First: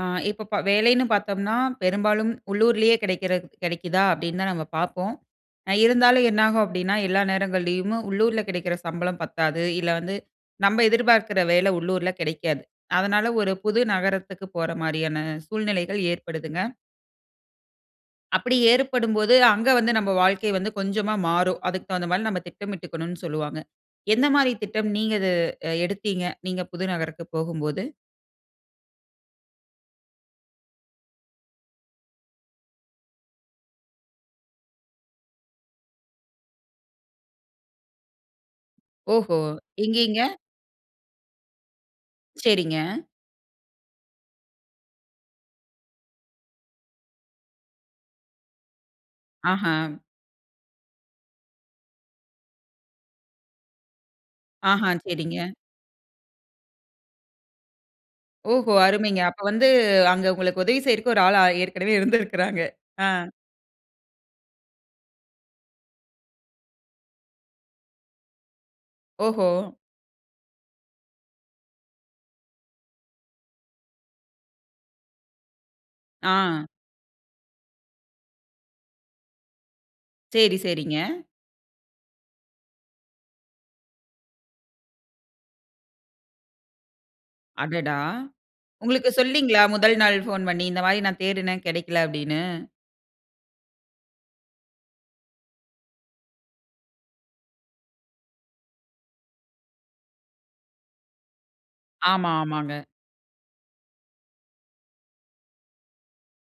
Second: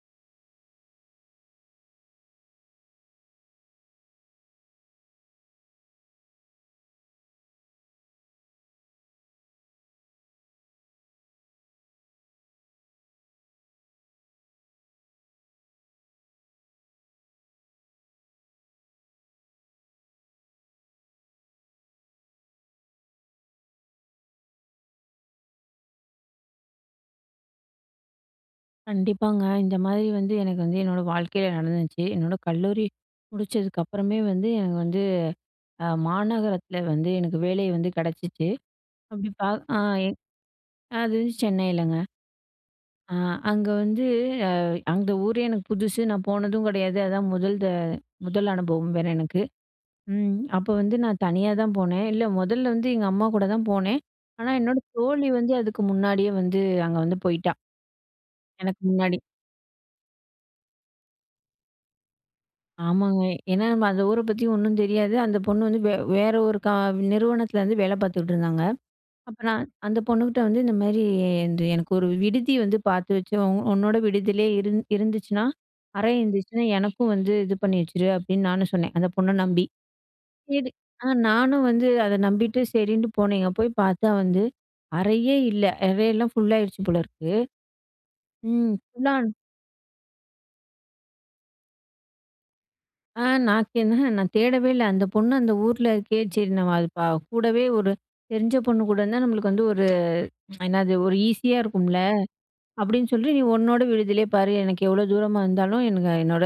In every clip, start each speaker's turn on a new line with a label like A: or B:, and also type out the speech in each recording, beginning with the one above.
A: ஆ, இப்ப ப வேலைன்னு பாத்தோம்ன்னா, பெரும்பாலும் உள்ளூரிலேயே கிடைக்கிற, கிடைக்குதா! அப்டீன்னு தான் நம்ம பாப்போம். அ, இருந்தாலும் என்னாகும் அப்டீன்னா எல்லா நேரங்கள்லயுமே உள்ளூர்ல கிடைக்கிற சம்பளம் பத்தாது. இல்ல, வந்து நம்ப எதிர்பாக்குற வேலை உள்ளூர்ல கிடைக்காது. அதனால ஒரு புது நகரத்துக்கு போற மாரியான சூழ்நிலைகள் ஏற்படுதுங்க. அப்பிடி ஏற்படும்போது, அங்க வந்து நம்ப வாழ்க்கை வந்து கொஞ்சமா மாறும். அதுக்கு தகுந்தமாரி நம்ம திட்டமிட்டுக்கணுன்னு சொல்லுவாங்க. எந்த மாரி திட்டம் நீங்க அத அ எடுத்தீங்க? நீங்க புது நகரத்துக்கு போகும்போது?
B: கண்டிப்பாங்க. இந்தமாரி வந்து எனக்கு வந்து என்னோட வாழ்க்கையில நடந்துச்சு. என்னோட கல்லூரி முடிச்சதுக்கு அப்பறமே வந்து எனக்கு வந்து, அ மாநகரத்தில வந்து எனக்கு வேலை வந்து கிடைச்சிச்சு. அப்படி
A: ஓஹோ!
B: பா ஆ எ
A: எங்கேங்க?
B: அது சென்னையிலங்க.
A: சரிங்க.
B: ஆ, அங்க வந்து அ, அந்த ஊரு எனக்கு புதுசு. நான் போனதும் கிடையாது. அதான் முதல் த முதல் அனுபவம் வேற எனக்கு.
A: ஆஹா!
B: ம், அப்ப வந்து நான் தனியா தான் போனேன். இல்ல, முதல்ல வந்து எங்க அம்மாகூட தான் போனேன். ஆனா, என்னோட
A: ஆஹா!
B: தோழி வந்து
A: சரிங்க.
B: அதுக்கு முன்னாடியே வந்து அங்க வந்து போயிட்டா.
A: ஓஹோ!
B: எனக்கு முன்னாடி.
A: அருமைங்க. அப்ப வந்து அங்க உங்களுக்கு உதவி செய்றதுக்கு ஒரு ஆள் ஏற்கனவே இருந்திருக்கிறாங்க. ஆ.
B: ஆமாங்க. ஏன்னா நம்ம அந்த ஊர பத்தி ஒன்னும் தெரியாது. அந்த பொண்ணு வந்து வ வேற ஒரு க நிறுவனத்துலருந்து வேலை பாத்துட்ருந்தாங்க. அப்ப
A: ஓஹோ!
B: நான் அந்த பொண்ணுகிட்ட வந்து, "இந்தமாரி இந்த எனக்கு ஒரு விடுதி வந்து பாத்து வச்சு, உ உன்னோட விடுதியிலேயே இருந் இருந்துச்சுன்னா அறை இருந்துச்சுனா,
A: ஆ.
B: எனக்கும் வந்து இது பண்ணி வச்சுரு", அப்டீன்னு நானும் சொன்னேன், அந்த பொண்ண நம்பி.
A: சரி,
B: சரி.
A: சரிங்க.
B: அ நானும் வந்து அத நம்பிட்டு சரின்னு போனேங்க. போய் பாத்தா வந்து அறையே இல்ல. அறையெல்லாம் ஃபுல்லாயிடுச்சு போல இருக்கு.
A: அடடா!
B: ம்.
A: உங்களுக்கு
B: ஃபுல்லா.
A: சொல்லலேங்களா? முதல் நாள் ஃபோன் பண்ணி இந்தமாரி நான் தேடினேன் கிடைக்கல. அப்டீன்னு.
B: ஆ. நான் தே நான் தேடவே இல்ல. அந்த பொண்ணு அந்த ஊர்ல இருக்கே சரி. நம்ம அது ப கூடவே ஒரு தெரிஞ்ச பொண்ணு கூட இருந்தா நம்மளுக்கு வந்து ஒரு என்னாது? ஒரு ஈஸியா இருக்கும்ல.
A: ஆமா. ஆமாங்க.
B: அப்படின்னு சொல்லி, நீ உன்னோட விடுதியிலேயே பாரு, எனக்கு எவ்ளோ தூரமா இருந்தாலும் எனக்கு என்னோட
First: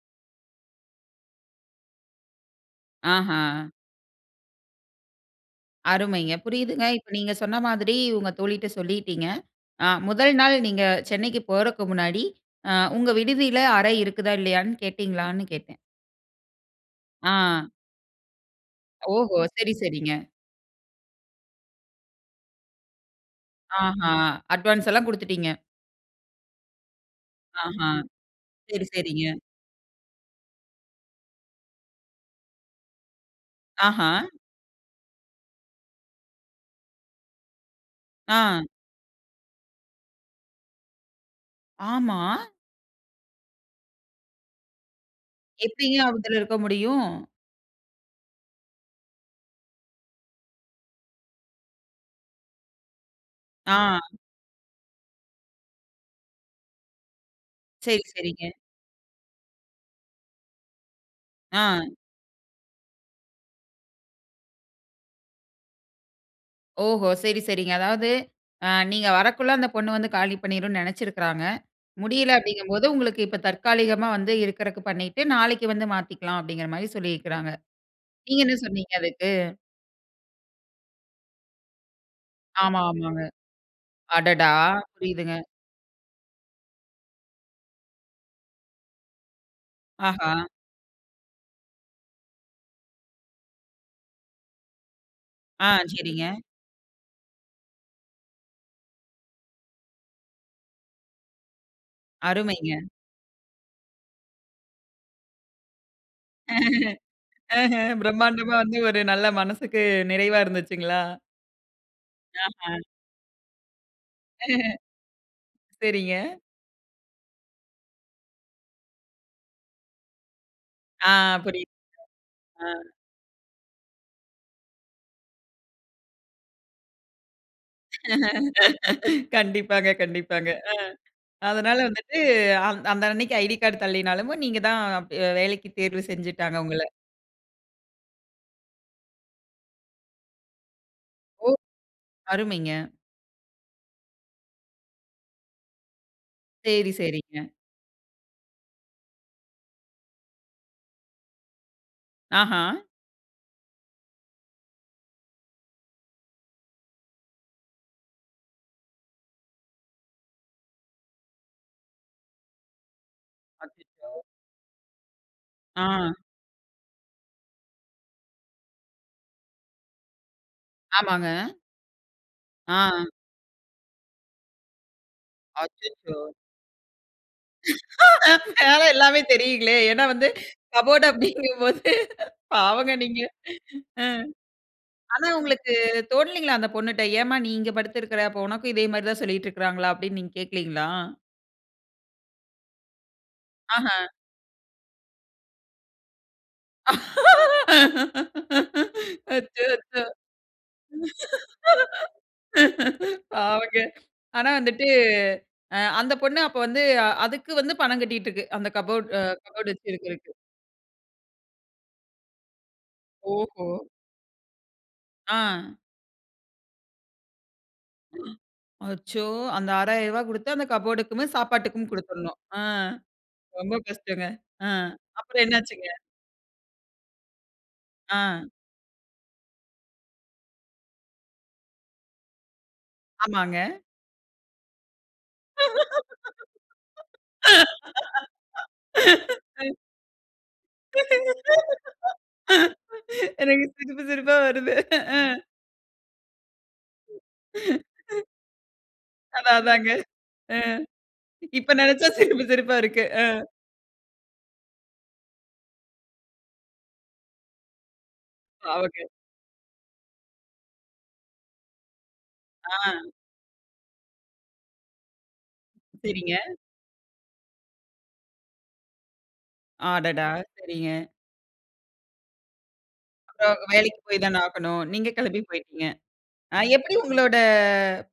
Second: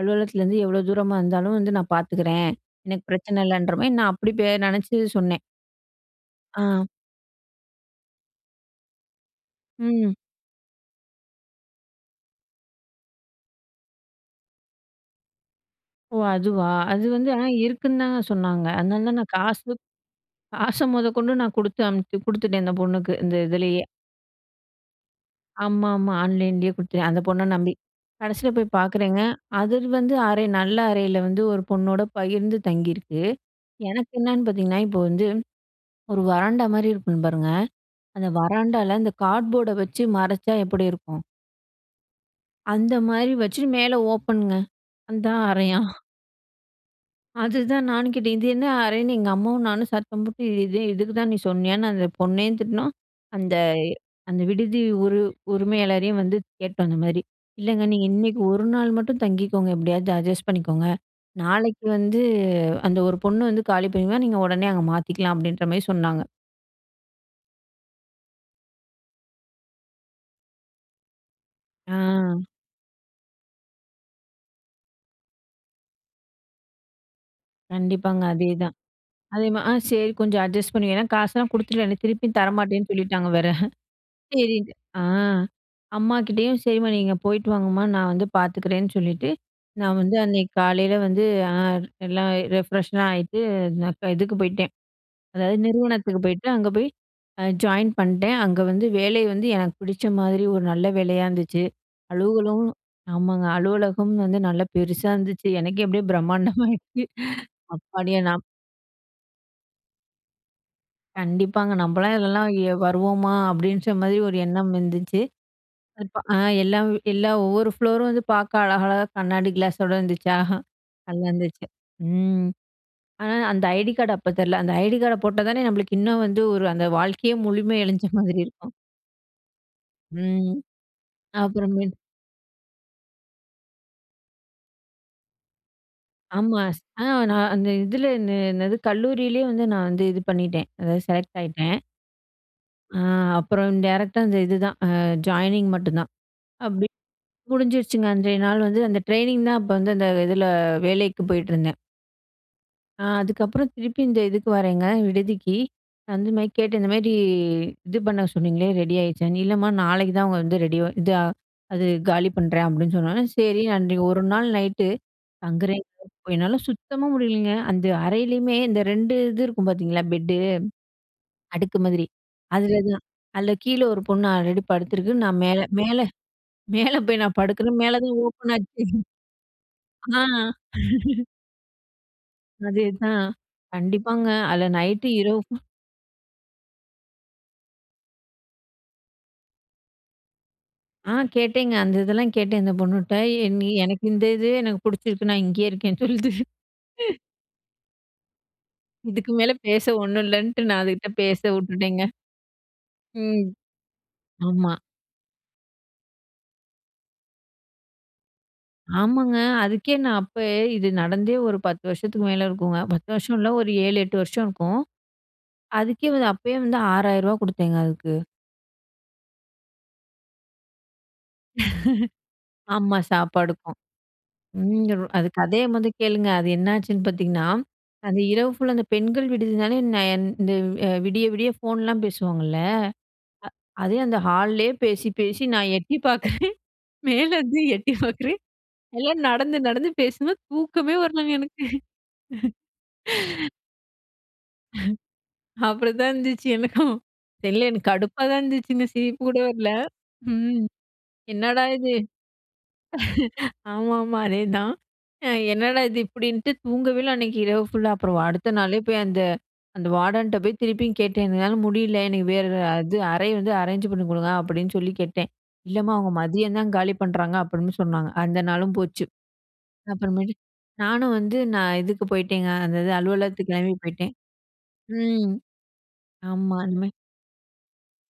B: அலுவலகத்துலருந்து எவ்ளோ தூரமா இருந்தாலும் வந்து நான் பாத்துக்கறேன், எனக்கு பிரச்சன
A: அஹ.
B: இல்லன்ற மாரி, நான் அப்படி பெ நினைச்சி சொன்னேன்.
A: அருமைங்க. புரியுதுங்க.
B: அ.
A: இப்ப நீங்க சொன்ன மாதிரி உங்க தோழிட்ட சொல்லிட்டீங்க. அ
B: ம்.
A: முதல் நாள் நீங்க சென்னைக்கு போறதுக்கு முன்னாடி அ உங்க விடுதியில அறை இருக்குதா? இல்லையான்னு கேட்டீங்களான்னு கேட்டேன்?
B: ஓ! அதுவா, அது வந்து ஆனா
A: ஆ.
B: இருக்குன்னு தாங்க சொன்னாங்க. அதனால தான் நான்
A: ஓஹோ!
B: காசு
A: சரி,
B: த்
A: சரிங்க.
B: காச மொதகொண்டு நான் கொடுத்து அனுப்பிச் கொடுத்துட்டேன் அந்த பொண்ணுக்கு இந்த இதிலேயே.
A: ஆஹ அட்வான்ஸ்ல்லாம் கொடுத்துட்டீங்க.
B: ஆமாமா. ஆன்லைன்லயே குடுத்தேன் அந்த பொண்ண நம்பி.
A: ஆஹ.
B: கடைசில போய்
A: சரி,
B: பாக்குறேங்க,
A: சரிங்க.
B: அது வந்து அறை நல்ல அறையில வந்து ஒரு பொண்ணோட பகிர்ந்து தங்கியிருக்கு.
A: ஆஹ!
B: எனக்கு என்னன்னு பாத்தீங்கன்னா, இப்ப வந்து, ஒரு வராண்டா மாதிரி இருக்கும் பாருங்க, அந்த
A: ஆ.
B: வராண்டால அந்த கார்ட்போர்ட வச்சு மறைச்சா எப்படி இருக்கும்?
A: ஆமா.
B: அந்த மாரி வச்சு, மேல ஓப்பன்ங்க, அதான் அறையாம்.
A: எப்படிங்க அந்த இடத்துல இருக்க முடியும்?
B: அதுதான் நானும் கேட்டேன். இது என்ன அறைன்னு எங்க அம்மாவும் நானும் சத்தம் போட்டு, இது இதுக்கு தான் நீ சொன்னியான்னு அந்த பொண்ணயும் திட்டுனோம்.
A: ஆ.
B: அந்த-அந்த விடுதி உரி உரிமையாளரையும் வந்து கேட்டோம் அந்த மாரி, "இல்லைங்க,
A: சரி,
B: நீங்க இன்னைக்கு
A: சரிங்க.
B: ஒரு நாள் மட்டும் தங்கிக்கோங்க, எப்படியாவது அட்ஜஸ்ட் பண்ணிக்கோங்க. நாளைக்கு
A: ஆ.
B: வந்து, அந்த ஒரு பொண்ண வந்து காலி பண்ணிறுவா, நீங்க உடனே அங்க மாத்திக்கலாம்" அப்படின்ற மாரி சொன்னாங்க.
A: ஓஹோ, சரி, சரிங்க. அதாவது, அ நீங்க வரகுள்ள அந்த பொண்ணு வந்து காலி பண்ணிரும்ணு நெனச்சிருக்கிறாங்க. முடியல
B: ஆ.
A: அப்படிங்கும் போது, உங்களுக்கு இப்ப தற்காலிகமா வந்து இருக்கறதுக்கு பண்ணிட்டு, நாளைக்கு வந்து மாத்திக்கிலாம் அப்படிங்கிற மாரி சொல்லியிருக்கிறாங்க.
B: கண்டிப்பாங்க,
A: நீங்க என்ன
B: அதேதான்.
A: சொன்னீங்க அதுக்கு?
B: அதே மாதிரி, ஆ சேரி, கொஞ்சம் அட்ஜஸ்ட் பண்ணி, ஏன்னா காசெல்லா குடுத்துருவே, திருப்பி தர
A: ஆமா,
B: மாட்டேன்னு
A: ஆமாங்க.
B: சொல்லிட்டாங்க, வேற.
A: அடடா!
B: சரி, ஆ
A: புரியுதுங்க.
B: அம்மாகிட்டேயும், "சரிம்மா, நீங்க போயிட்டு வாங்கம்மா, நா வந்து பார்த்துக்கிறேன்னு சொல்லிட்டு" நா வந்து,
A: ஆஹா.
B: அன்னைக்கு காலையில வந்து, ஆ எல்லா ரெப்ரெஸ்லா ஆகிட்டு, நா இதுக்கு போயிட்டேன். அதாவது,
A: ஆ,
B: நிறுவனத்துக்கு
A: சரிங்க.
B: போயிட்டேன். அங்க போய் ஜாயின் பண்ட்டேன். அங்க வந்து வேலை வந்து எனக்கு பிடிச்ச மாதிரி ஒரு நல்ல வேலையா இருந்துச்சு. அலுவலும்
A: அருமைங்க.
B: ஆமாங்க, அலுவலகம் வந்து நல்லா பெருசா இருந்துச்சு, எனக்கே அப்படியே பிரம்மாண்டமாயிடுச்சு
A: அஹ்ம்,
B: அப்பாடியே நா
A: பிரமாண்டமா வந்து ஒரு நல்ல மனசுக்கு நிறைவா இருந்துச்சுங்களா?
B: கண்டிப்பாங்க, நம்பளா இதுலெல்லாம்
A: ஆஹா.
B: வருவோமா அப்படின்ற மாரி ஒரு எண்ணம் இருந்துச்சு.இப்ப
A: சேரிங்க.
B: எல்லா எல்லா ஒவ்வொரு ப்ளோரும் வந்து பார்க்க அழகழகாக கண்ணாடி கிளாஸோடு இருந்துச்சா,
A: அ,
B: நல்லா இருந்துச்சு.
A: புரியுது.
B: ம்,
A: ஆ.
B: ஆனா அந்த ஐடி கார்டு அப்ப தரல, அந்த ஐடி கார்டை போட்டா தானே நம்மளுக்கு இன்னு வந்து, ஒரு அந்த வாழ்க்கையே முழுமை அடைஞ்ச மாதிரி இருக்கும்.
A: கண்டிப்பாங்க, கண்டிப்பாங்க
B: ம்.
A: ம், அ அதனால
B: அப்புறமேட்டு.
A: வந்துட்டு, அந்த அன்னைக்கு ஐடி கார்ட் தள்ளினாலும், நீங்க தான் வேலைக்கு தேர்வு செஞ்சுட்டாங்க
B: ஆமா.
A: உங்கள.
B: அ நா அந்த இதில என்ன என்னது கல்லூரியிலே வந்து நா வந்து இது பண்ணிட்டேன். அதாவது செலக்ட்
A: ஓ!
B: ஆயிட்டேன்.
A: அருமைங்க.
B: ஆ, அப்புறம் டைரக்ட்டா அந்த இதுதா. ஆ ஜாயினிங் மட்டும்தான் அப்படி
A: சேரி, சேரிங்க.
B: முடிஞ்சிருச்சுங்க. அன்றைய நாள் வந்து அந்த ட்ரெய்னிங் தா, அப்ப வந்து அந்த இதுல வேலைக்கு போயிட்டுருந்தேன்.
A: அஹ.
B: அ அதுக்கப்புறம் திருப்பி இந்த இதுக்கு வர்றேங்க, விடுதிக்கு. அந்த மாரி கேட்டு, இந்த மாரி, இது பண்ண சொன்னீங்ளே, ரெடி ஆயிடுச்சான்னு. இல்லம்மா நாளைக்கு தான் அவங்க வந்து ரெடி இத அது காலி பண்றேன், அப்டின்னு சொன்னோனே சேரி நான் அன்னைக்கி
A: அச்சச்சோ!
B: ஒரு நாள் நைட்டு தங்குறேன்
A: அ.
B: [unintelligible] என்னால சுத்தமா முடியலைங்க. அந்த அறையிலயுமே இந்த 2 இது இருக்கும் பார்த்தீங்களா? 'பெட்டு'
A: ஆமாங்க.
B: அடுக்கு மாதிரி. அதுல தான்.
A: அ.
B: அதுல கீழ ஒரு பொண்ணு ஆல்ரெடி படுத்துருக்கு. நான் மேல மேல
A: அச்சச்சோ!
B: மேல போய் நான் படுக்றேன், மேல தான் ஓப்பன்
A: அதனால
B: ஆச்சு.
A: எல்லாமே தெரியுங்களே! ஏன்னா
B: அ
A: வந்து கபோர்ட் அப்டிங்கும் போது, பாவங்க நீங்க!
B: அதேதான்.
A: அ
B: கண்டிப்பாங்க அதுல நைட்டு,
A: ஆனா
B: இரவு
A: உங்களுக்கு தோனலைங்களா? அந்த பொண்ணுட்ட, "ஏம்மா நீ இங்கே படுத்திருக்க? அப்ப உனக்கும் இதே மாரி தான் சொல்லிட்டு இருக்காங்களா?" அப்டின்னு நீங்க கேக்லைங்களா?
B: அ கேட்டேங்க, அந்த இதெல்லாம் கேட்டேன் இந்த பொண்ணுட்ட. என்னி எனக்கு
A: அஹ.
B: இந்த இதே எனக்கு பிடிச்சிருக்கு. நான் இங்கேயே இருக்கேன்னு சொல்லுது. இதுக்கு மேல
A: அச்சச்சோ!
B: பேச ஒண்ணும் இல்லன்ட்டு நான் அதுகிட்ட பேச வுட்டுட்டேங்க. ம்,
A: பாவங்க. ஆனா
B: ஆமா.
A: வந்துட்டு அ அந்த பொண்ணு அப்ப வந்து அ அதுக்கு வந்து பணம் கட்டிட்டு இருக்கு. அந்த கபோர்ட்
B: ஆமாங்க,
A: கபோர்ட்
B: அதுக்கே நான்
A: வச்சுருக்கறக்கு.
B: அப்ப இது நடந்தே ஒரு 10 வருஷத்துக்கு மேல இருக்குங்க! 10 வருஷம் இல்ல.
A: ஓஹோ!
B: ஒரு 7,8 வருஷம் இருக்கும்.
A: அ.
B: அதுக்கே வந்து அப்பயே வந்து ரூ.6000 ரூவா கொடுத்தேங்க அதுக்கு.
A: அ அச்சோ! அந்த ரூ.6000 ரூபா குடுத்து அந்த கபோர்ட்க்குமே சாப்பாட்டுக்கும் குடுத்துரனும். அ.
B: ஆமா,
A: ரொம்ப
B: சாப்பாடுக்கும்.
A: கஷ்டங்க! அ.
B: ம் அது
A: அப்புறம் என்ன
B: கதைய மொத
A: ஆச்சுங்க?
B: கேளுங்க. அது என்னாச்சுன்னு பார்த்தீங்கன்னா? அது
A: அ.
B: இரவு ஃபுல்லா அந்த பெண்கள் விடுதினாலே நான் இந்த அ விடிய விடிய ஃபோன்லாம் பேசுவாங்கல்ல,
A: ஆமாங்க.
B: அ அதே அந்த ஹால்லேயே பேசி, பேசி நான் எட்டி பார்க்குறேன், மேலருந்து எட்டி பார்க்குறேன், எல்லாம் நடந்து, நடந்து பேசுதுங்க, தூக்கமே வரலங்க எனக்கு.
A: எனக்கு சிரிப்பு சிரிப்பா வருது. அ
B: அப்டிதான் இருந்துச்சு எனக்கும். தெரில எனக்கு கடுப்பா தான் இருந்துச்சுங்க. சிரிப்பு கூட
A: அதான்
B: வரல.
A: அதாங்க, அ
B: ம். என்னடா
A: இப்ப
B: இது?
A: நெனச்சா சிரிப்பு, சிரிப்பா இருக்கு. அ.
B: ஆமாமா அதேதான். என்னடா இது? இப்படின்ட்டு தூங்கவே இல்ல அன்னைக்கு இரவு ஃபுல்லா. அப்புறம் அடுத்த நாளே போய்
A: பாவங்க.
B: அந்த, அந்த வார்டன்ட்ட போய் திருப்பியும் கேட்டேன். "என்னால முடியல எனக்கு வேற அது
A: அ.
B: அறை வந்து அரேஞ்ச் பண்ணி குடுங்க" அப்டின்னு சொல்லி கேட்டேன். "இல்லம்மா அவங்க
A: சரிங்க.
B: மதியம் தான் காலி பண்றாங்க" அப்டின்னு சொன்னாங்க. அந்த நாளும் போச்சு.
A: அடடா!
B: அப்புறமேட்டு
A: சரிங்க.
B: நானும் வந்து நான் இதுக்கு போய்ட்டேங்க. அந்த இது
A: அப்புறம்
B: அலுவலகத்துக்கு
A: அவுங்க
B: கெளம்பி
A: வேலைக்கு
B: போய்ட்டேன்.
A: போய் தான ஆகனும். நீங்க
B: ம்.
A: கெளம்பி போய்ட்டீங்க!
B: ஆமா
A: அ
B: இனிமே
A: எப்டி உங்களோட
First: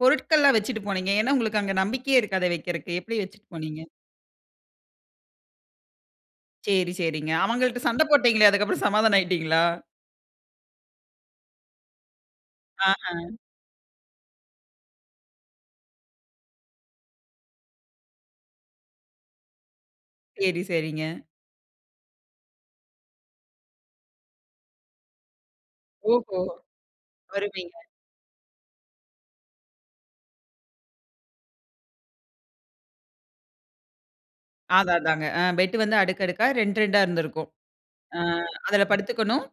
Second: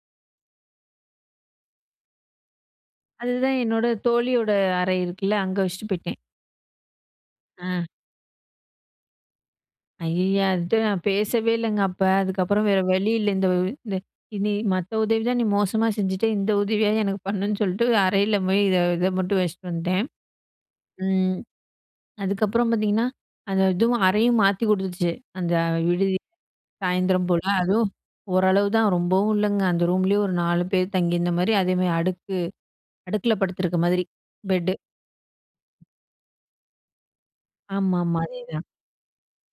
A: பொருட்கள்லாம் வச்சிட்டு போனீங்க? ஏன்னா உங்களுக்கு அங்க நம்பிக்கையே இருக்காதே வக்கிறதுக்கு, எப்டி வச்சிட்டு
B: அதுதான்
A: போனீங்க?
B: என்னோட தோழியோட அறை இருக்குல்ல, அங்க வச்சுட்டு போயிட்டேன்.
A: சேரி, சேரிங்க. அவங்கள்ட்ட
B: அ.
A: சண்டை போட்டீங்களே, அதுக்கு அப்புறம் சமாதானம் ஆயிட்டீங்களா?
B: ஐய்யய அதுட்ட நான் பேசவே இல்லங்க அப்ப. அதுக்கப்புறம் வேற வழியில்ல.
A: ஆஹ.
B: இந்த இந்த "இனி மத்த உதவி தான் நீ மோசமா செஞ்சுட்ட. இந்த உதவியாது எனக்கு பண்ணுன்னு" சொல்ட்டு அறையில போய் இத இத மட்டும் வச்சுட்டு வந்துட்டேன்.
A: சரி, சரிங்க.
B: ம். அதுக்கப்புறம் பார்த்தீங்கன்னா, அந்த இதுவும் அறையும் மாத்தி கொடுத்துச்சு. அந்த விடுதி
A: ஓஹோ!
B: சாயந்தரம் போல,
A: வருவீங்க.
B: அதுவும் ஓரளவு தான் ரொம்பவும் இல்லங்க. அந்த ரூம்லயே ஒரு 4 பேர் தங்கியிருந்த மாரி, அதே மாரி அடுக்கு அடுக்குல படுத்துருக்க மாதிரி. பெட்டு.
A: அதான் அதாங்க. அ, பெட் வந்து அடுக்கடுக்கா ரெண்டு ரெண்டா இருந்திருக்கும். அ
B: ஆமாமா. அதேதான்.
A: அதில படுத்துக்கணும்.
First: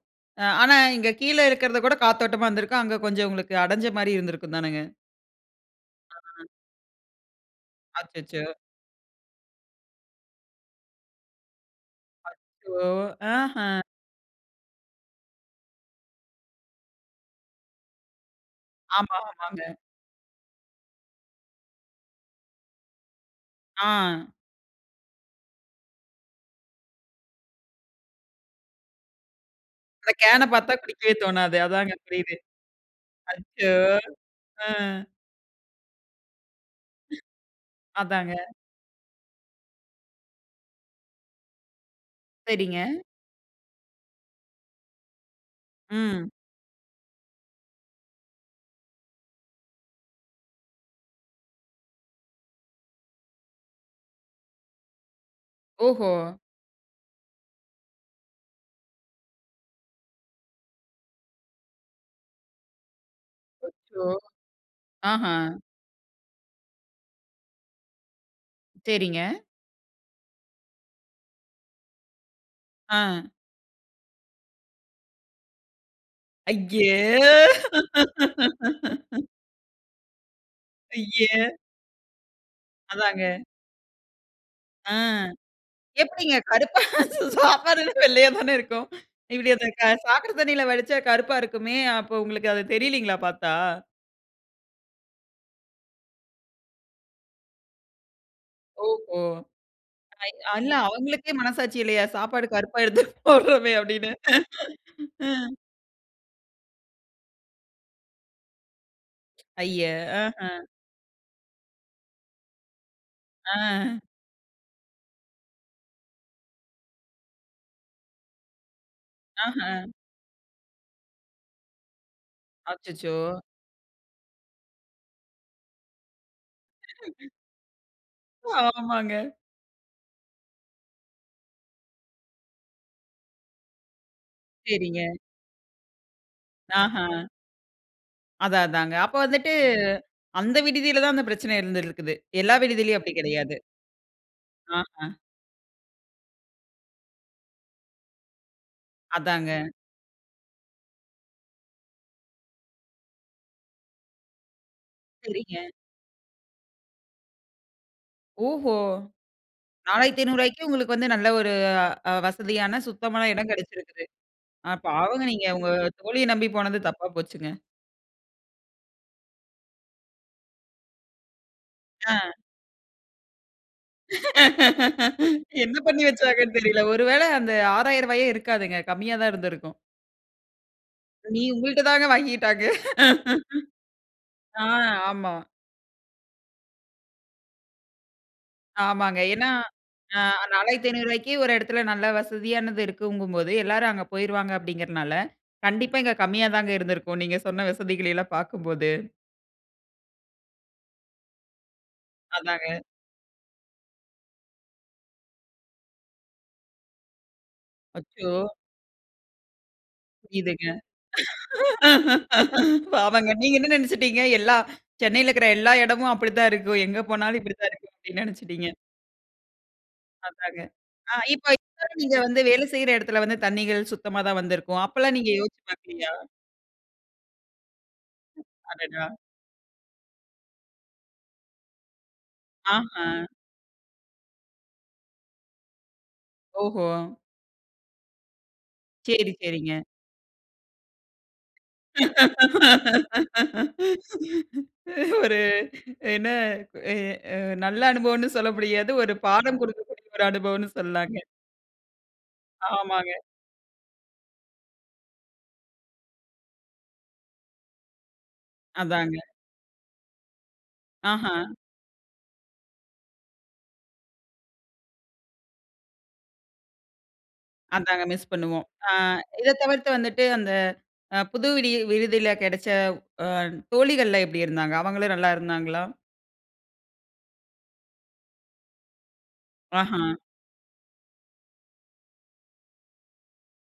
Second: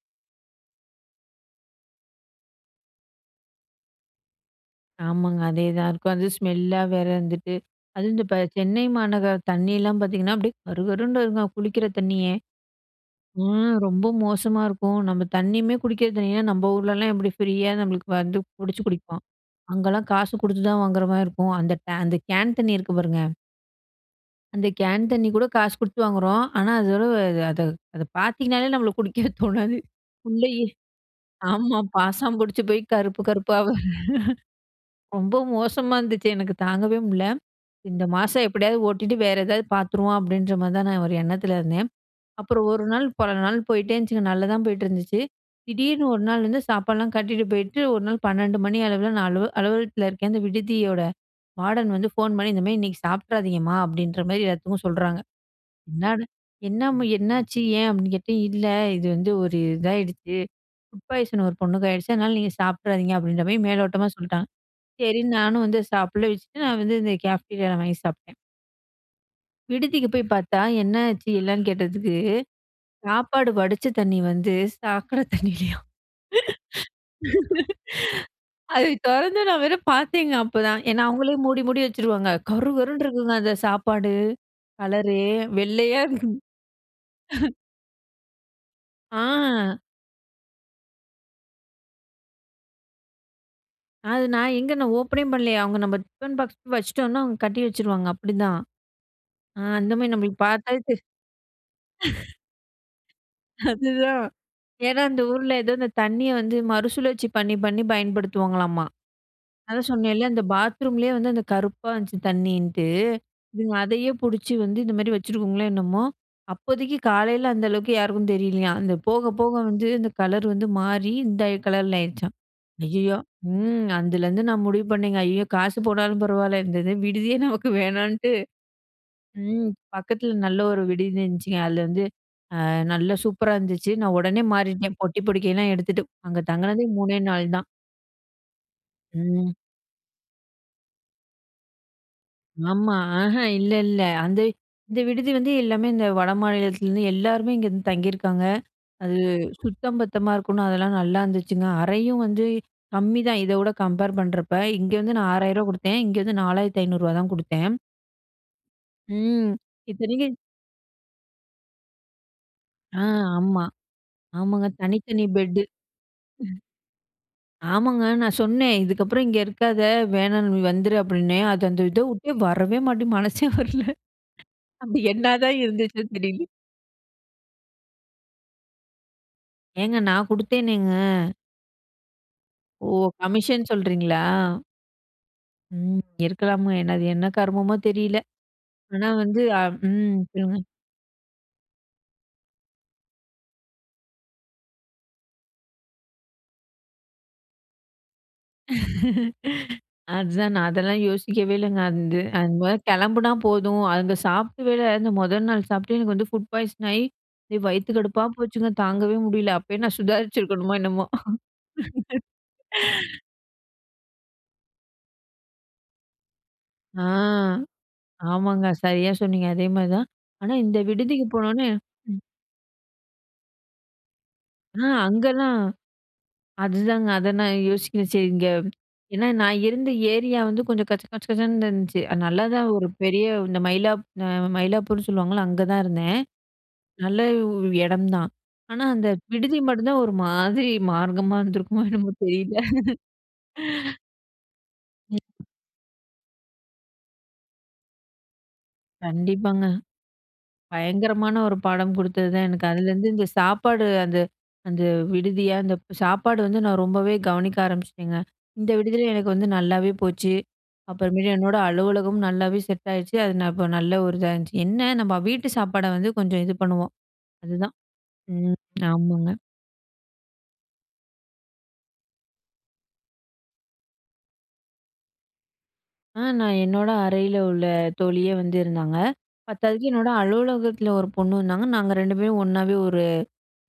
A: அ ஆனா இங்கே கீழ இருக்கறது கூட காத்தோட்டமா இருந்திருக்கும். அங்கே கொஞ்சம் உங்களுக்கு அடஞ்ச மாதிரி இருந்திருக்கும் தானேங்க?
B: ஆமாங்க. அதே தான் இருக்கும். அது
A: [unintelligible]
B: ஸ்மெல்லா வேற இருந்துட்டு, அதுவும் இந்த
A: அச்சச்சோ!
B: சென்னை மாநகர தண்ணியலாம் பார்த்தீங்கன்னா, அப்டியே கருகருன்னு வருங்க குளிக்கிற தண்ணியே.
A: அச்சோ! அஹ.
B: ம் ரொம்ப மோசமா இருக்கும். நம்ம தண்ணியுமே குடிக்கிற தண்ணின்னா, நம்ப ஊர்லலாம் எப்படி ஃப்ரியா நம்மளுக்கு வந்து புடிச்சு
A: ஆமா,
B: குடிப்போம்.
A: ஆமாங்க.
B: அங்கலாம் காசு கொடுத்து தான் வாங்குற மாதிரி இருக்கும். அந்த டே அந்த கேன் தண்ணி இருக்கு பாருங்க.
A: ஆ.
B: அந்த கேன் தண்ணி கூட காசு கொடுத்து வாங்குறோம். ஆனா அதோட அத அத பார்த்தீங்கனாலே நம்மள குடிக்கவே தோணாது.
A: அந்த கேன
B: உள்ளயே
A: பார்த்தா குடிக்கவே தோணாது.
B: ஆமா
A: அதுதாங்க புரியுது.
B: பாசம் புடிச்சு போய், கருப்பு கருப்பா
A: அச்சோ! ம்.
B: ரொம்ப மோசமா இருந்துச்சு. எனக்கு தாங்கவே முடியல. "இந்த
A: அதாங்க.
B: மாசம் எப்படியாவது ஓட்டிட்டு வேற ஏதாவது பார்த்துருவோம்" அப்படின்ற மாதிரி தான் நான் ஒரு எண்ணத்தில இருந்தேன். அப்புறம்
A: சரிங்க.
B: ஒரு நாள் பல நாள் போயிட்டே இருந்துச்சுங்க. நல்லா தான் போயிட்டுருந்துச்சு. திடீர்னு ஒரு
A: ம்.
B: நாள் வந்து சாப்பாடுலாம் கட்டிட்டு போயிட்டு, ஒரு நாள் 12:00 மணி அளவில நான் அல அலுவலகத்தில இருக்கேன். அந்த விடுதியோட வார்டன் வந்து ஃபோன் பண்ணி "இந்த மாதிரி இன்னைக்கு சாப்பிட்றாதீங்கம்மா" அப்படின்ற மாதிரி எல்லாத்துக்கும் சொல்றாங்க.
A: ஓஹோ!
B: என்னாது "என்னம்மா என்னாச்சு ஏன்? அப்டின்னு கேட்டேன். "இல்ல இது வந்து ஒரு இதாகிடுச்சு ஃபுட் பாய்சன் ஒரு பொண்ணுக்கு ஆயிடுச்சு. அதனால நீங்க சாப்ட்றாதீங்க" அப்படின்ற மாதிரி
A: அச்சோ!
B: மேலோட்டமா சொல்லிட்டாங்க.
A: அஹ.
B: சரின்னு நானும் வந்து சாப்பிடல வச்சுட்டு, நான் வந்து இந்த கேப்டீரியால வாங்கி சாப்பிட்டேன்.
A: சரிங்க.
B: விடுதிக்கு போய் பார்த்தா என்ன ஆச்சு என்னன்னு கேட்டதுக்கு,
A: ஆ.
B: சாப்பாடு வடிச்ச தண்ணி வந்து சாக்கடை தண்ணியிலையாம்.
A: ஐய!
B: அது தொறந்து நான் வேற பார்த்தேங்க அப்போதான். ஏனா அவங்களே
A: ஐய!
B: மூடி மூடி வச்சுருவாங்க. கருகருன்னு
A: அதாங்க.
B: இருக்குங்க அந்த சாப்பாடு
A: அ,
B: கலரே. வெள்ளையா இருக்
A: எப்டிங்க கருப்பா? சாப்பாடு வெள்ளையா தானே இருக்கும். இப்டி அந்த
B: ஆ.
A: சாக்கட தண்ணீல வடிச்சா கருப்பா இருக்குமே அப்போ உங்களுக்கு அது தெரியலைங்களா பார்த்தா?
B: அது நான் எங்க நான் ஓப்பனே பண்ணலையே, அவங்க நம்ம டிஃபன் பாக்ஸ் வச்சுட்டோம்னா அவங்க கட்டி வச்சுருவாங்க. அப்டிதான்.
A: ஓஹோ!
B: ஆ அந்த மாரி
A: [unintelligible]
B: நம்மளுக்கு
A: அல்ல
B: பார்த்தாலே தெரி
A: அவங்களுக்கே மனசாட்சி இல்லையா? சாப்பாடு கருப்பா எடுத்து போடுறோமே அப்டின்னு?
B: அதுதான் ஏனா, "அந்த
A: அ
B: ஊர்ல ஏதோ அந்த தண்ணிய வந்து மறுசுழற்சி பண்ணி, பண்ணி பயன்படுத்துவாங்களாமா."
A: ஐய,
B: அதான் சொன்னேல, அந்த
A: ஆஹ.
B: பாத்ரூம்லேயே வந்து அந்த கருப்பா வந்துச்சு தண்ணிண்ணுட்டு.
A: ஆ.
B: இதுங்க அதையே புடிச்சு வந்து இந்த மாரி வச்சுருக்குங்காங்களோ என்னமோ? "அப்போதைக்கு காலையில அந்த அளவுக்கு யாருக்கும் தெரியலையாம். அந்த போக, போக வந்து,
A: ஆஹ.
B: இந்த கலர் வந்து மாறி இந்த கலர்ல ஆயிருச்சாம்."
A: அச்சச்சோ!
B: ஐயயோ! ம். அதுலருந்து நான் முடிவு பண்ணேங்க. ஐய்யயோ! காசு போனாலும் பரவால இந்த இது விடுதியே நமக்கு வேணாட்டு
A: ஆமாங்க.
B: ம். பக்கத்துல நல்ல ஒரு விடுதி இருந்துச்சுங்க. அதில வந்து அ நல்லா சூப்பரா இருந்துச்சு. நான் உடனே மாறிட்டேன்
A: சரிங்க.
B: பொட்டி பொடிக்கைலாம் எடுத்துட்டு அங்க தங்குனது 3
A: ஆஹா.
B: நாள் தான்.
A: அதான் அதான்ங்க. அப்போ
B: ம்.
A: வந்துட்டு, அந்த விடுதியில தான் அந்த பிரச்சனை இருந்துருக்குது. எல்லா
B: ஆமா.
A: விடுதிலயும் அப்டி
B: ஆஹ!
A: கிடையாது.
B: இல்ல இல்ல அந்த இந்த
A: ஆஹ.
B: விடுதி வந்து எல்லாமே இந்த வடமாநிலத்திலருந்து எல்லாருமே இங்கருந்து தங்கிருக்காங்க. அது
A: அதாங்க.
B: சுத்தம் பத்தமா இருக்குன்னு அதெல்லாம் நல்லாருந்துச்சுங்க. அறையும் வந்து கம்மிதான் இதவுட கம்பேர் பண்றப்ப. இங்க வந்து நான் ரூ. 6000
A: சரிங்க.
B: ரூவா குடுத்தேன். இங்க வந்து ரூ. 4500 ரூவா தான் குடுத்தேன்.
A: ஓஹோ!
B: ம்.
A: நாலாயிரத்தி
B: இத்தனைக்கு
A: ஐநூறு ரூவாய்க்கே உங்களுக்கு வந்து, நல்ல ஒரு அ வசதியான,
B: ஆ
A: சுத்தமான எடம்
B: ஆமா.
A: கெடைச்சிருக்குது.
B: ஆமாங்க,
A: அ
B: தனி
A: பாவங்க
B: தனி
A: நீங்க
B: பெட்டு.
A: உங்க தோழிய நம்பி
B: ம்.
A: போனது தப்பா போச்சுங்க.
B: ஆமாங்க! நான் சொன்னேன் "இதுக்கப்புறம் இங்க இருக்காத, வேணாம் நீ வந்துரு" அப்புடின்னேன். அது அந்த இத உட்டே
A: அ.
B: வரவே மாட்டே மனசே வரல அப்டி என்னாதான்
A: என்ன பண்ணி
B: இருந்துச்சுன்னு தெரியல.
A: வச்சாங்கன்னு தெரியல. ஒரு வேளை அந்த ரூ. 6000 ரூவாயே இருக்காதுங்க கம்மியா தான் இருந்திருக்கும்!
B: ஏங்க நான் குடுத்தேனேங்க!
A: நீ உங்கள்ட்ட தாங்க வாங்கிக்கிட்டாங்க.
B: ஓ! கமிஷன் சொல்றீங்களா?
A: ஆ ஆமா.
B: ம் இருக்கலாமோ என்ன அது என்ன கருமமோ தெரியல. ஆனா
A: ஆமாங்க
B: வந்து
A: ஏன்னா
B: அ
A: அ
B: ம், சொல்லுங்க.
A: ரூ. 4500 ரூவாய்க்கே ஒரு எடத்துல நல்ல வசதியானது இருக்குங்கும்போது எல்லாரும் அங்க போயிருவாங்க அப்படிங்கிறனால, கண்டிப்பா இங்க கம்மியா தாங்க இருந்திருக்கும், நீங்க சொன்ன வசதிகளயெல்லாம் பாக்கும்போது.
B: அதுதான் நான் அதெல்லாம் யோசிக்கவே இல்லைங்க. அந்து அந்த மாரி
A: அதாங்க.
B: கெளம்புனா போதும், அங்க சாப்டவே இல்ல. அந்த மொதல் நாள் சாப்ட்டே எனக்கு வந்து ஃபுட் பாய்சன் ஆயி, எ வயித்து கடுப்பா
A: அச்சோ!
B: போச்சுங்க, தாங்கவே முடியல. அப்பயே நான்
A: இதுங்க
B: சுதாரிச்சிருக்கணுமோ என்னமோ.
A: பாவங்க நீங்க என்ன நினச்சுட்டீங்க? எல்லா "சென்னையிலக்கிற எல்லா எடமும் அப்புடித்தான் இருக்கும். எங்க
B: ஆ,
A: போனாலும் இப்பிடி தான் இருக்கும்" அப்டி
B: ஆமாங்க,
A: நெனச்சுட்டீங்க.
B: சரியா சொன்னீங்க. அதே மாதிரி தான். ஆனா
A: அதாங்க.
B: இந்த
A: ஆ
B: விடுதிக்கு
A: இப்போ
B: போனோனே
A: இதுவர நீங்க
B: ம்.
A: வந்து வேலை செய்ற எடத்துல வந்து, தண்ணீகள் சுத்தமா தான் வந்திருக்கும்.
B: ஆ
A: அப்பலாம் நீங்க
B: அங்கெல்லாம்
A: யோசிச்சு பாக்கலையா?
B: அதுதாங்க அதை நான் யோசிக்கல. சரி இங்க
A: அடடா.
B: ஏன்னா நான் இருந்த ஏரியா வந்து கொஞ்சம் கச்ச கச்ச கச்சன்னு இருந்துச்சு. அது நல்லாதான் ஒரு பெரிய
A: ஆஹ.
B: இந்த மயிலாப் அ மயிலாப்பூர்ன்னு சொல்லுவாங்கல்ல அங்க தான் இருந்தேன்.
A: ஓஹோ.
B: நல்ல உ எடம் தான். ஆனா அந்த
A: செரி,
B: விடுதி
A: செரிங்க.
B: மட்டுந்தான் ஒரு மாதிரி மார்க்கமா இருந்திருக்குமோ என்னமோ தெரியல.
A: ஒரு
B: ம்.
A: என்ன எ அ நல்ல அனுபவம்ன்னு சொல்ல முடியாது. ஒரு பாடம்
B: கண்டிப்பாங்க.
A: கொடுக்கக்கூடிய ஒரு அனுபவம்ன்னு சொல்லலாங்க.
B: பயங்கரமான ஒரு பாடம் குடுத்தது தான் எனக்கு. அதிலருந்து
A: ஆமாங்க.
B: இந்த சாப்பாடு அந்த அந்த விடுதிய அந்தப் சாப்பாடு வந்து நான் ரொம்பவே கவனிக்க ஆரம்பிச்ட்டேங்க. இந்த விடுதில
A: அதாங்க.
B: எனக்கு வந்து நல்லாவே போச்சு. அப்புறமேல்
A: ஆஹா.
B: என்னோட அலுவலகமும் நல்லாவே செட் ஆயிருச்சு. அது நான் இப்ப நல்ல ஒரு இதா இருந்துச்சு. என்ன நம்ப வீட்டு சாப்பாட வந்து கொஞ்சம் இது பண்ணுவோம். அதுதான்
A: அதாங்க மிஸ்
B: ம்
A: பண்ணுவோம். அ
B: ஆமாங்க.
A: இதை தவிர்த்து வந்துட்டு அந்த அ புது விடி விடுதில கெடச்ச அ தோழிகள்லாம் எப்டி இருந்தாங்க? அவங்களும் நல்லா இருந்தாங்களா?
B: ஆ நான் என்னோட அறைல உள்ள தோழியே வந்து இருந்தாங்க. பத்தாததுக்கு
A: ஆஹா.
B: என்னோட அலுவலகத்துல ஒரு பொண்ணு வந்தாங்க. நாங்க ரெண்டு பேரும் ஒண்ணாவே ஒரு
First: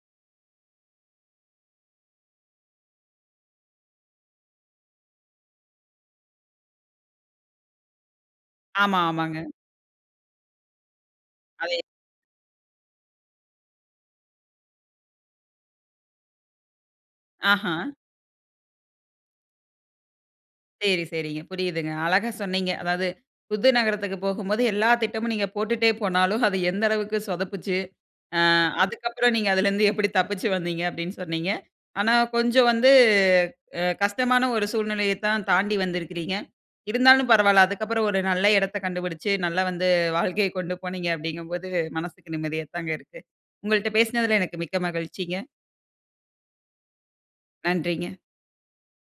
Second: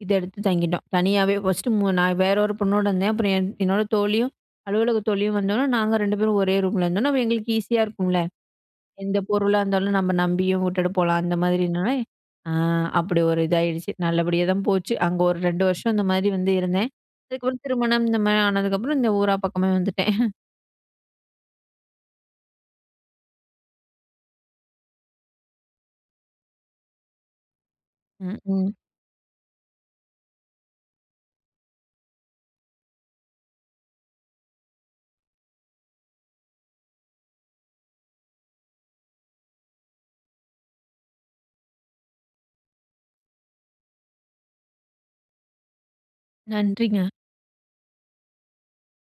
B: இத எடுத்து தங்கிட்டோம். தனியாவே ஃபர்ஸ்ட்டு மு நான் வேற ஒரு பொண்ணோடருந்தேன். அப்புறம் என் என்னோட தோழியும், அலுவலகத் தோழியும் வந்தோன நாங்க ரெண்டு பேரும் ஒரே ரூம்ல இருந்தோன்ன, அப்ப எங்களுக்கு ஈஸியா இருக்கும்ல.
A: ஆமா
B: எந்த
A: ஆமாங்க.
B: பொருளா இருந்தாலும், நம்ம நம்பியும் உட்டுட்டு போலாம் அந்த
A: அதே.
B: மாதிரினொன்னே அ அப்படி ஒரு இதாயிடுச்சு. நல்லபடியா தான் போச்சு. அங்க ஒரு 2 வருஷம் இந்த மாதி வந்து இருந்தேன். அதுக்கப்புறம்
A: ஆஹா.
B: திருமணம், இந்த மாரி ஆனதுக்கப்புறம் இந்த ஊரா பக்கமே வந்துட்டேன்.
A: செரி சரிங்க புரியுதுங்க. அழகா சொன்னீங்க. அதாவது, புது நகரத்துக்கு போகும்போது எல்லா திட்டமும் நீங்க போட்டுட்டே போனாலும், அது எந்த அளவுக்கு சொதப்பிச்சு.
B: ம்,
A: அ
B: ம்.
A: அதுக்கப்புறம் நீங்க அதிலருந்து எப்படி தப்பித்து வந்தீங்க? அப்டின்னு சொன்னீங்க. ஆனா கொஞ்சம் வந்து அ கஷ்டமான ஒரு சூழ்நிலையத் தான் தாண்டி வந்திருக்கிறீங்க. இருந்தாலும் பரவால்ல அதுக்கப்புறம் ஒரு நல்ல இடத்த கண்டுபிடிச்சு நல்லா வந்து வாழ்க்கைய கொண்டு போனீங்க, அப்படிங்கும்போது மனசுக்கு நிம்மதியா தாங்க இருக்கு. உங்கள்ட்ட பேசினதுல எனக்கு மிக்க மகிழ்ச்சிங்க.
B: நன்றிங்க.
A: நன்றிங்க.